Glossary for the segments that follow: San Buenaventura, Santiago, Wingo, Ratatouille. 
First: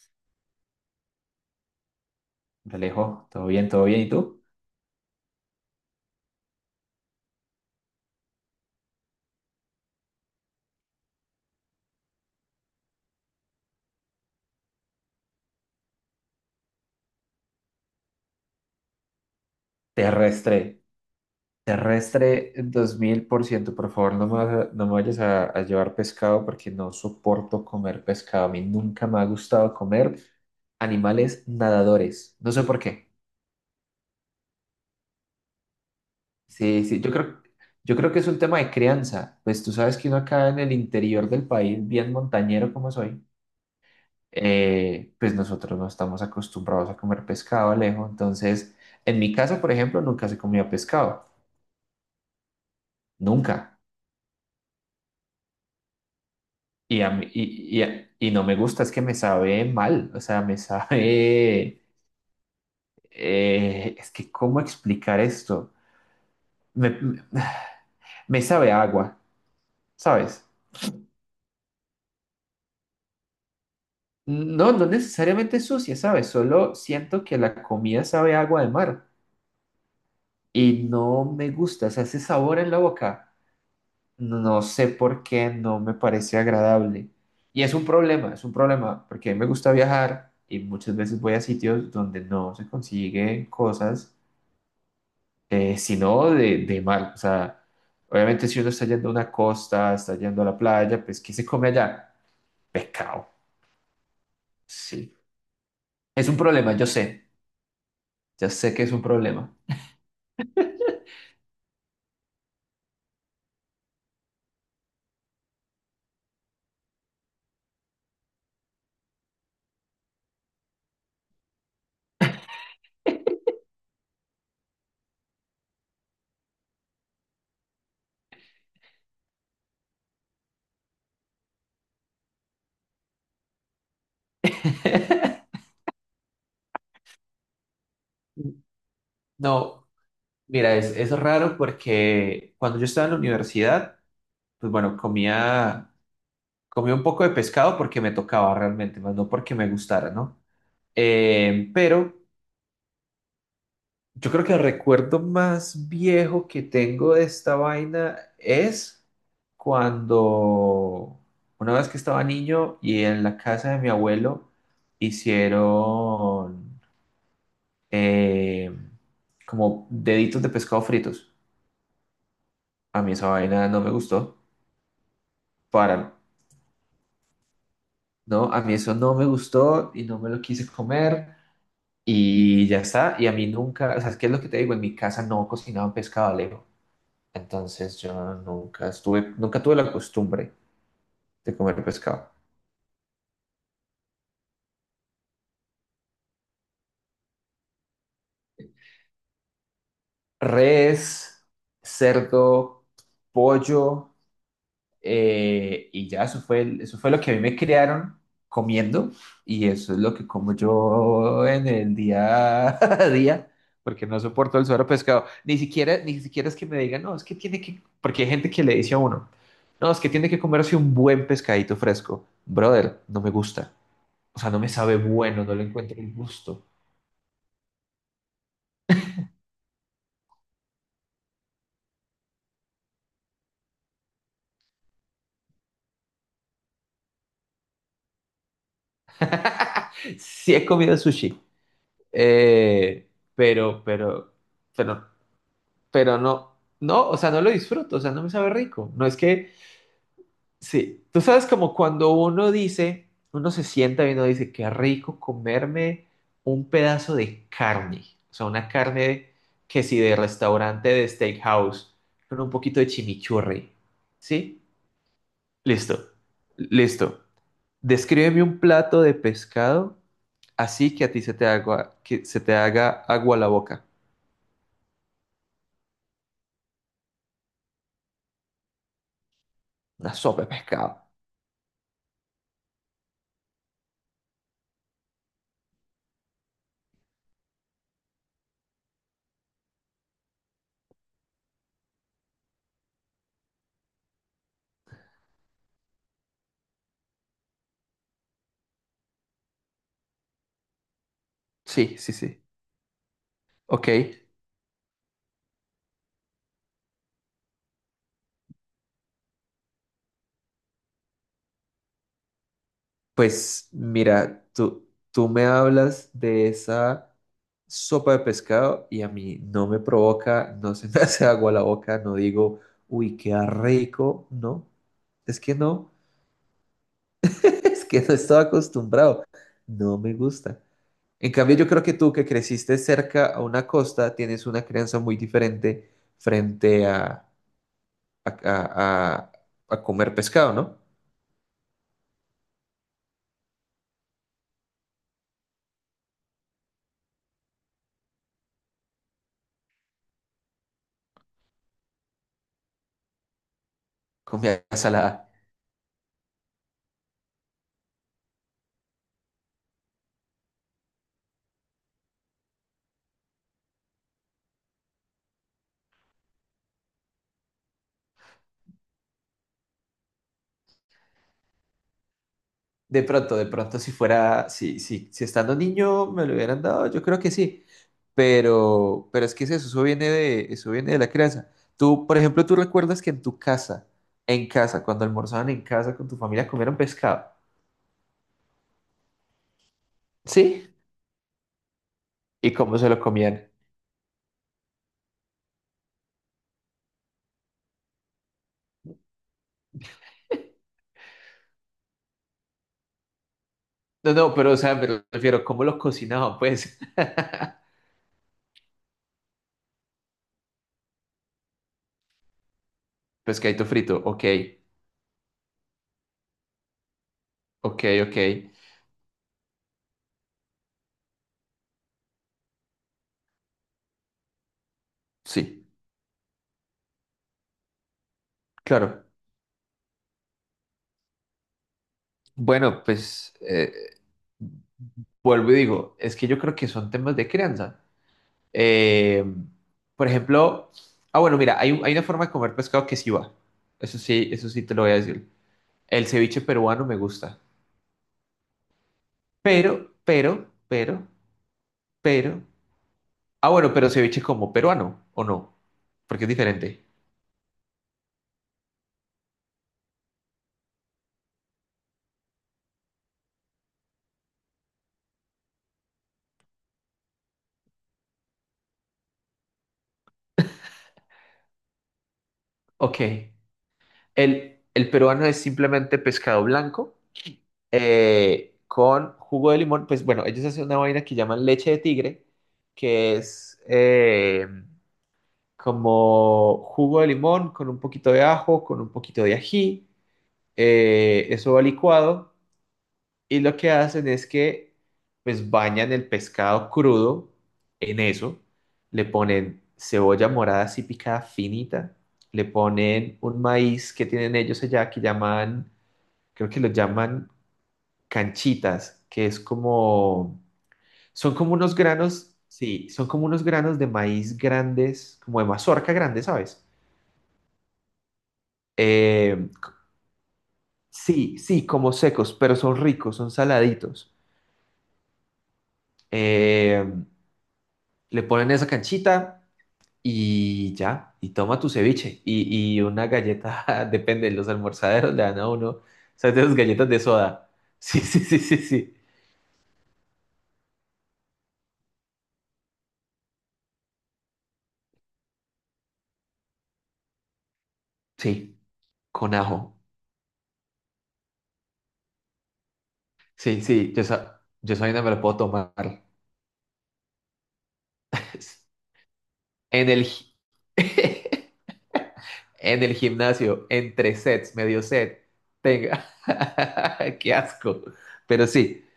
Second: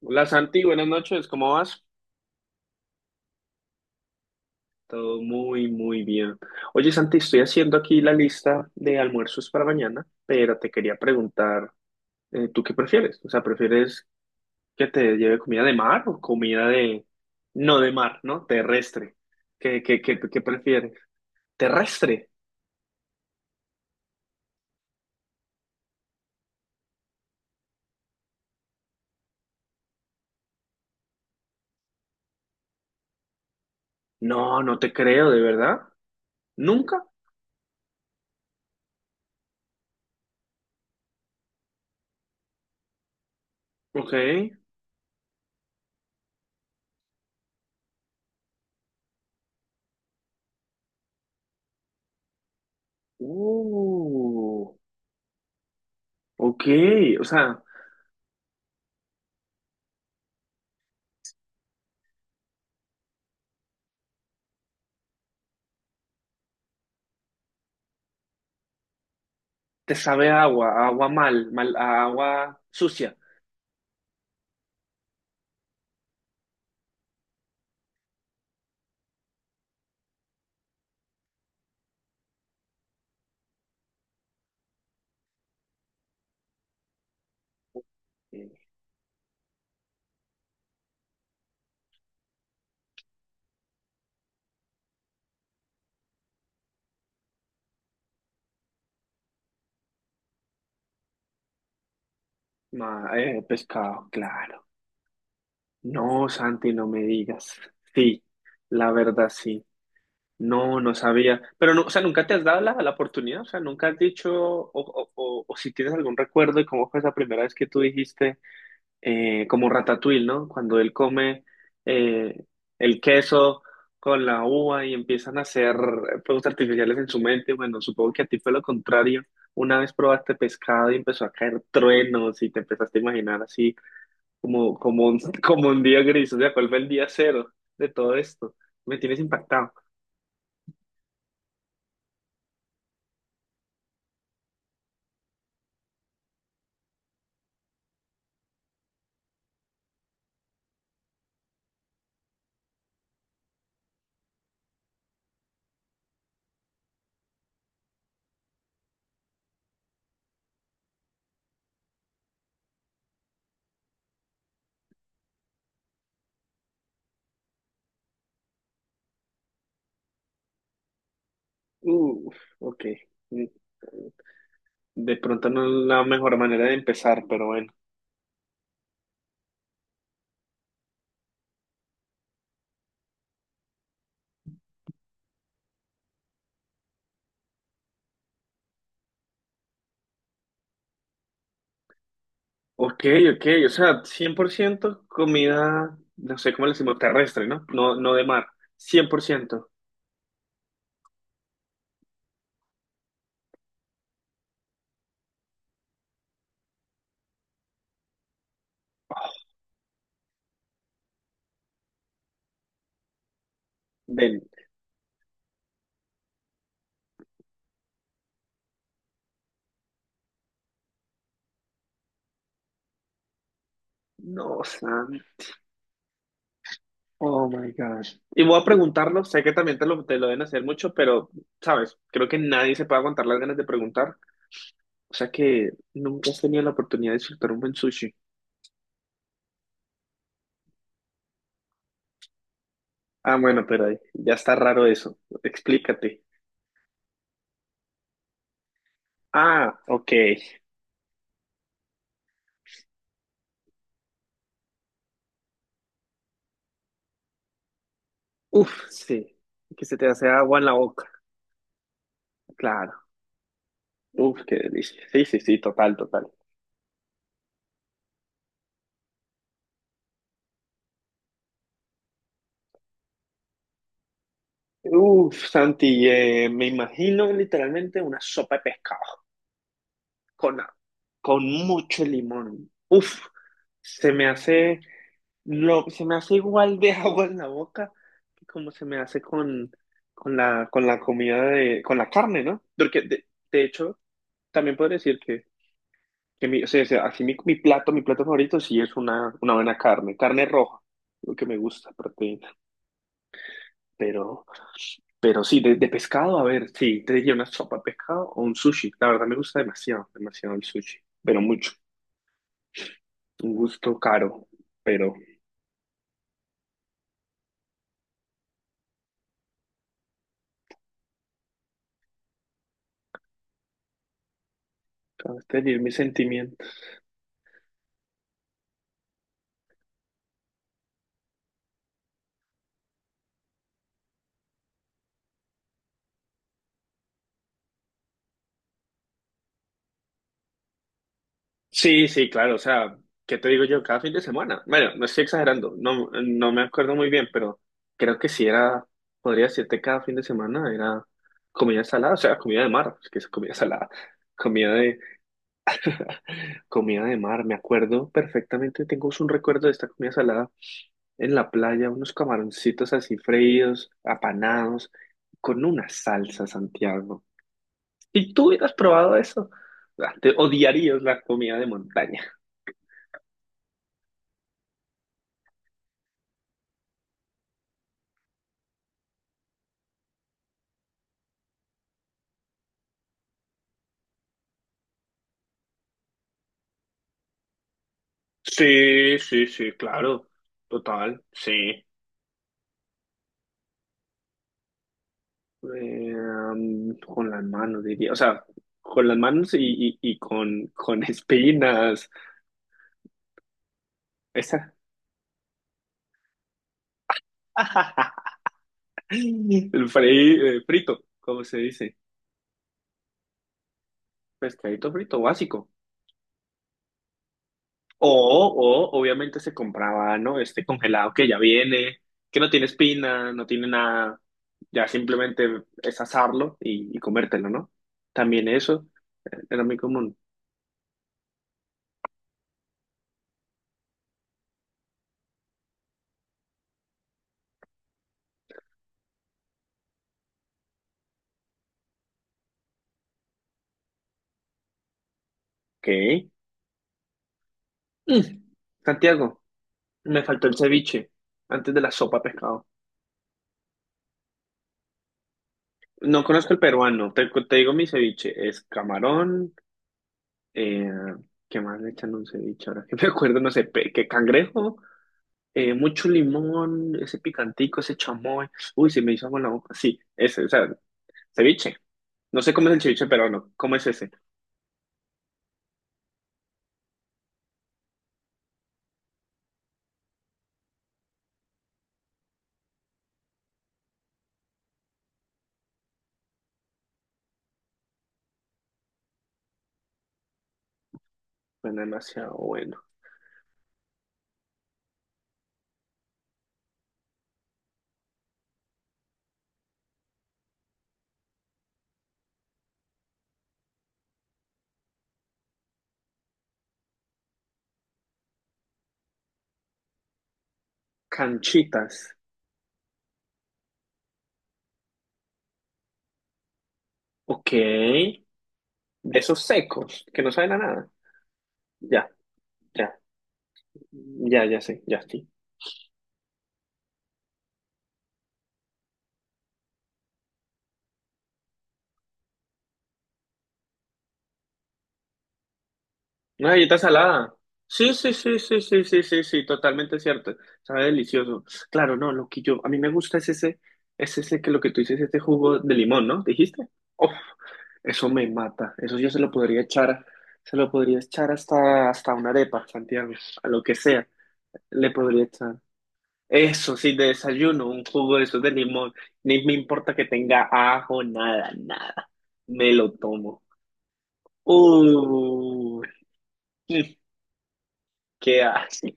Hola Santi, buenas noches, ¿cómo vas? Alejo, todo bien, todo bien. ¿Y tú? Todo muy, muy bien. Oye Santi, estoy haciendo aquí la lista de almuerzos para mañana, pero te quería preguntar, ¿tú qué prefieres? O sea, ¿prefieres que te lleve comida de mar o comida de... no de mar, ¿no? Terrestre. ¿Qué Terrestre. prefieres? ¿Terrestre? Terrestre 2000%. Por ciento. Por favor, no me vayas a llevar pescado porque no soporto comer pescado. A mí nunca me ha gustado comer animales nadadores. No sé por qué. No te creo, ¿de verdad? Sí, sí, ¿Nunca? Yo creo que es un tema de crianza. Pues tú sabes que uno acá en el interior del país, bien montañero como soy, Ok. Pues nosotros no estamos acostumbrados a comer pescado, Alejo. Entonces, en mi casa, por ejemplo, nunca se comía pescado. Nunca. Uh, ok, Y, a o mí- sea, y- a- y no me gusta, es que me sabe mal, o sea, me sabe, es que ¿cómo explicar esto? Me, me- me sabe a agua, te sabe ¿sabes? A agua mal, mal, a agua sucia. No, no necesariamente sucia, ¿sabes? Solo siento que la comida sabe a agua de mar y no me gusta, o sea, ese sabor en la boca, no sé por qué, no me parece agradable. Y es Eh, un problema, porque a mí me gusta viajar y muchas veces voy a sitios donde no se consiguen cosas sino de mal. O sea, obviamente si uno está yendo a una costa, está yendo a la playa, pues ¿qué se come allá? Pescado. Pescado, claro. Sí. Es No, un Santi, problema, yo no me sé. digas. Sí, Ya sé que la es un verdad problema. sí. No, no sabía. Pero no, o sea, nunca te has dado la oportunidad, o sea, nunca has dicho, o si tienes algún recuerdo de cómo fue esa primera vez que tú dijiste. Como Ratatouille, ¿no? Cuando él come eh, el queso con la uva y empiezan a hacer fuegos artificiales en su mente. Bueno, supongo que a ti fue lo contrario. Una vez probaste pescado y empezó a caer truenos y te empezaste a imaginar así como un, como un día gris. O sea, ¿cuál fue el día cero de todo esto? Me tienes impactado. No, mira, es raro porque cuando yo estaba en la universidad, pues bueno, comía un poco de pescado porque me tocaba realmente, más no porque me gustara, ¿no? Pero yo creo que el recuerdo más viejo que tengo de esta vaina es cuando una vez que estaba niño y en la casa de mi abuelo hicieron eh, como deditos de pescado fritos. Uf, ok. A mí esa Mm, vaina no me gustó, de pronto no es la para, mejor manera de empezar, pero bueno. ¿no? A mí eso no me gustó y no me lo quise comer y ya está. Y a mí nunca, o sea, es que es lo que te digo, en mi casa no cocinaban pescado, Alejo. Entonces yo nunca estuve, nunca tuve la costumbre de comer pescado. Ok, ok, o sea, 100% comida, no sé cómo le decimos, terrestre, ¿no? No, no de mar, 100%. Res, cerdo, pollo, y ya eso fue, eso fue lo que a mí me criaron comiendo, y eso es lo que como yo en el día a día, porque no Del... soporto el suero pescado. Ni siquiera, ni siquiera es que me digan, no, es que tiene que, porque hay gente que le dice a uno, no, es que tiene que comerse un buen pescadito fresco. Brother, no me gusta. O sea, no No, me sabe Sam, bueno, no le encuentro el gusto. oh my gosh. Y voy a preguntarlo, sé que también te lo deben hacer mucho, pero, sabes, creo que nadie se puede aguantar las ganas de preguntar, o sea que nunca has tenido la oportunidad de disfrutar un buen sushi. Sí he comido sushi, eh, Ah, bueno, pero, pero ahí ya pero, está raro pero, eso, pero explícate. no, no, o sea, no lo disfruto, o sea, no me sabe rico. No es que, Ah, ok, sí, tú sabes, como cuando uno dice, uno se sienta y uno dice, qué rico comerme un pedazo de carne, o sea, una uf, carne, sí, que que se si te de hace agua en la restaurante boca, de steakhouse, con un poquito de claro. chimichurri, Uf, qué ¿sí? delicia. Sí, sí, sí, total, Listo, total. listo. Descríbeme un plato de pescado así que a ti se te haga, que se te haga agua la boca. Uf, Santi, me imagino literalmente una sopa de pescado Una sopa de con, a- pescado. con mucho limón. Uf, se me hace se me hace igual de agua en la boca que como se me hace con con la comida con la carne, ¿no? Porque de hecho, también puedo decir que mi, así mi plato favorito sí es una buena carne, carne roja, lo que me gusta, Sí, sí, sí. proteína. Ok, Pero, pero sí, de pescado, a ver, sí, te diría una sopa de pescado o un sushi. La verdad me gusta demasiado, demasiado el sushi, pero mucho. Un pues gusto caro, mira, pero tú me hablas de esa sopa de pescado y a mí no me provoca, no se me hace agua la boca, no digo, uy, qué rico, no. Es acabas que de herir no, mis sentimientos. es que no estaba acostumbrado, no me gusta. En cambio, yo creo que tú, que creciste cerca a una costa, tienes una crianza muy diferente frente a, a- a- a comer pescado, ¿no? Sí, sí, claro, o sea, ¿qué te digo yo? Cada fin de semana. Bueno, no estoy exagerando, no, no me acuerdo muy bien, pero creo que sí era, podría decirte cada fin de semana era comida salada, o sea, comida de mar, es que es comida salada, Comida comida de, salada. comida de mar, me acuerdo perfectamente, tengo un recuerdo de esta comida salada en la playa unos camaroncitos así freídos, apanados, con una salsa, Santiago. Si tú hubieras probado eso, ah, te odiarías la comida de montaña. De pronto, si fuera, si estando niño me lo hubieran dado, yo creo que sí. Pero es que es eso, eso viene de la crianza. Tú, por ejemplo, tú recuerdas que en tu casa, en casa, cuando almorzaban en casa con tu familia, comieron pescado. Sí, sí, sí, claro, ¿Sí? total, sí. ¿Y cómo se lo comían? Con las manos, diría, o sea, con las manos y con espinas. No, no, pero, o Esa. sea, me refiero, ¿cómo lo cocinaban, pues? Frito, como se dice? Pescadito frito, ok, Pescadito frito básico. ok, ok. O obviamente se compraba, ¿no? Este congelado que ya viene, que no tiene espina, no tiene nada. Ya simplemente Sí, es asarlo y comértelo, ¿no? También eso claro. Era muy común. Bueno, pues vuelvo y digo, es que yo creo que son temas de crianza. Eh, por ejemplo, ah, bueno, mira, hay una forma de comer pescado que sí va. Eso sí te lo voy a decir. El ¿Qué? ceviche peruano me gusta. Mm. Santiago, Pero, me faltó pero, el pero, ceviche antes de la sopa de pero. pescado. Ah, bueno, pero ceviche como peruano, ¿o no? No Porque es conozco el diferente. peruano, te digo mi ceviche, es camarón, eh, ¿qué más le echan a un ceviche? Ahora que me acuerdo, no sé, ¿qué cangrejo? Mucho limón, ese picantico, ese chamoy. Uy, se me hizo agua en la boca. Sí, ese, o sea, ceviche. No sé cómo es el Ok. ceviche peruano. ¿Cómo es ese? El peruano es simplemente pescado blanco, con jugo de limón. Pues bueno, ellos hacen una vaina que llaman leche de tigre, que es como jugo de limón con un poquito de ajo, con un poquito de ají. Eso va Bueno, licuado demasiado bueno. y lo que hacen es que pues bañan el pescado crudo en eso. Le ponen cebolla morada así picada finita. Le ponen un maíz que tienen ellos allá que llaman, creo que lo llaman canchitas, que es como, son como unos Canchitas. granos, sí, son como unos granos de maíz grandes, como de mazorca grande, ¿sabes? Ok. De Eh, esos secos, que no saben a nada. sí, sí, como Ya, secos, pero son ya, ricos, son saladitos. ya, ya sé, ya sí. Eh, le ponen esa canchita y ya, y toma tu ceviche y una galleta, depende, los almorzaderos le dan a uno, ¿sabes? De Una esas galleta galletas de salada. soda. Sí, Sí, sí, sí, sí, sí, sí, sí, sí, sí. sí, sí, sí, totalmente cierto. Sabe delicioso. Claro, no, lo que yo, a mí me gusta es ese que lo que tú dices, este jugo de limón, ¿no? ¿Dijiste? Eso me Sí, mata. Eso yo se lo con podría ajo. echar, se lo podría echar hasta, hasta una arepa, Santiago, a Sí, lo que sí, sea. Yo Le soy, no me lo podría puedo echar. tomar. Eso sí, de desayuno, un jugo de esos de limón. Ni me En importa el, que gi- tenga ajo, nada, nada. Me en lo el tomo. gimnasio, entre sets, medio Uy, set, tenga. Qué asco. ¿qué Pero sí, hace?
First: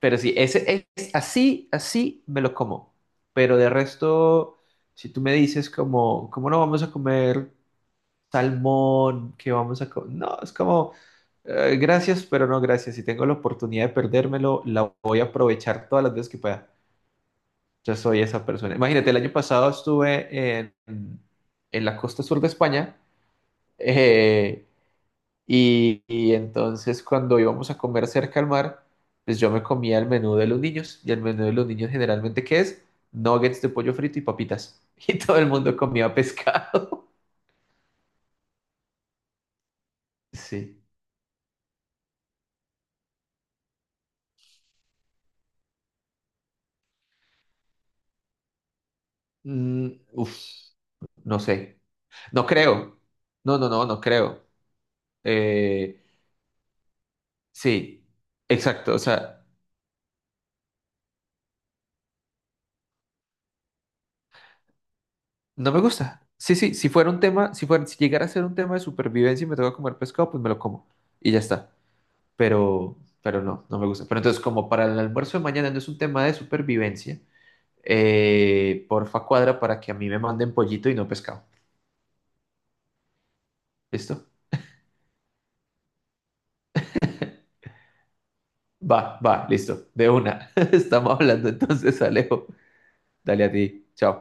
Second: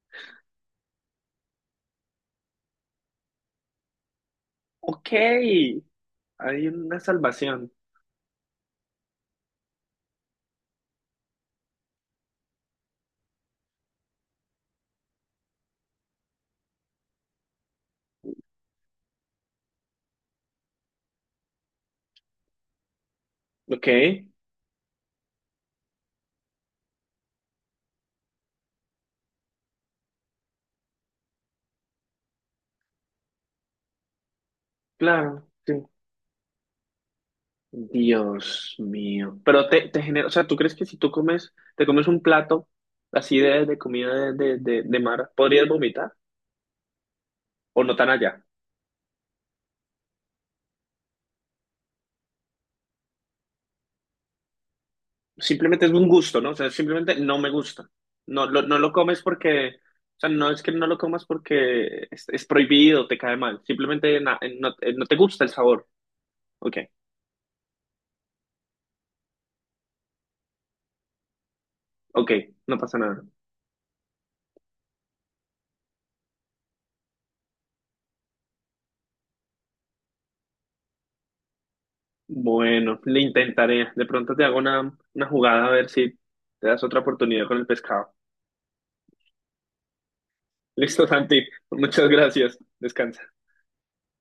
pero sí, ese es así, así me lo como. Pero de resto, Ok, si tú me dices como, ¿cómo no hay vamos a una comer salvación. salmón? ¿Qué vamos a comer? No, es como, gracias, pero no gracias. Si tengo la oportunidad de perdérmelo, la voy a aprovechar todas las veces que pueda. Ya soy esa persona. Imagínate, el año pasado estuve en la costa sur de España, Ok, eh, y entonces cuando íbamos a comer cerca al mar, pues yo me comía el menú de los niños, y el menú de los niños generalmente ¿qué es? Nuggets de pollo frito y papitas. Y todo claro. el mundo Sí. comía pescado. Dios mío. Pero te genera, o sea, ¿tú crees Sí. que si tú comes, te comes un plato así de comida de mar, podrías vomitar? ¿O no tan allá? Mm, uf, no sé. No creo. No, no, no, no creo. Simplemente es Eh, un gusto, ¿no? O sea, simplemente no me gusta. sí, No lo exacto. O comes sea... porque, o sea, no es que no lo comas porque es prohibido, te cae mal. Simplemente no te gusta el No me sabor. gusta. Sí, sí, Ok, si fuera un tema, si llegara a ser un tema de supervivencia y me toca comer pescado, pues me lo como y ya está. ok, no Pero, pasa nada. pero no, no me gusta. Pero entonces, como para el almuerzo de mañana no es un tema de supervivencia, porfa cuadra para que a mí me manden pollito y no pescado. Bueno, le intentaré. De ¿Listo? pronto te hago una jugada a ver si te das otra oportunidad con el pescado. Va, va, listo. De una. Listo, Estamos Santi. hablando entonces, Muchas Alejo. gracias. Descansa. Dale a ti. Chao.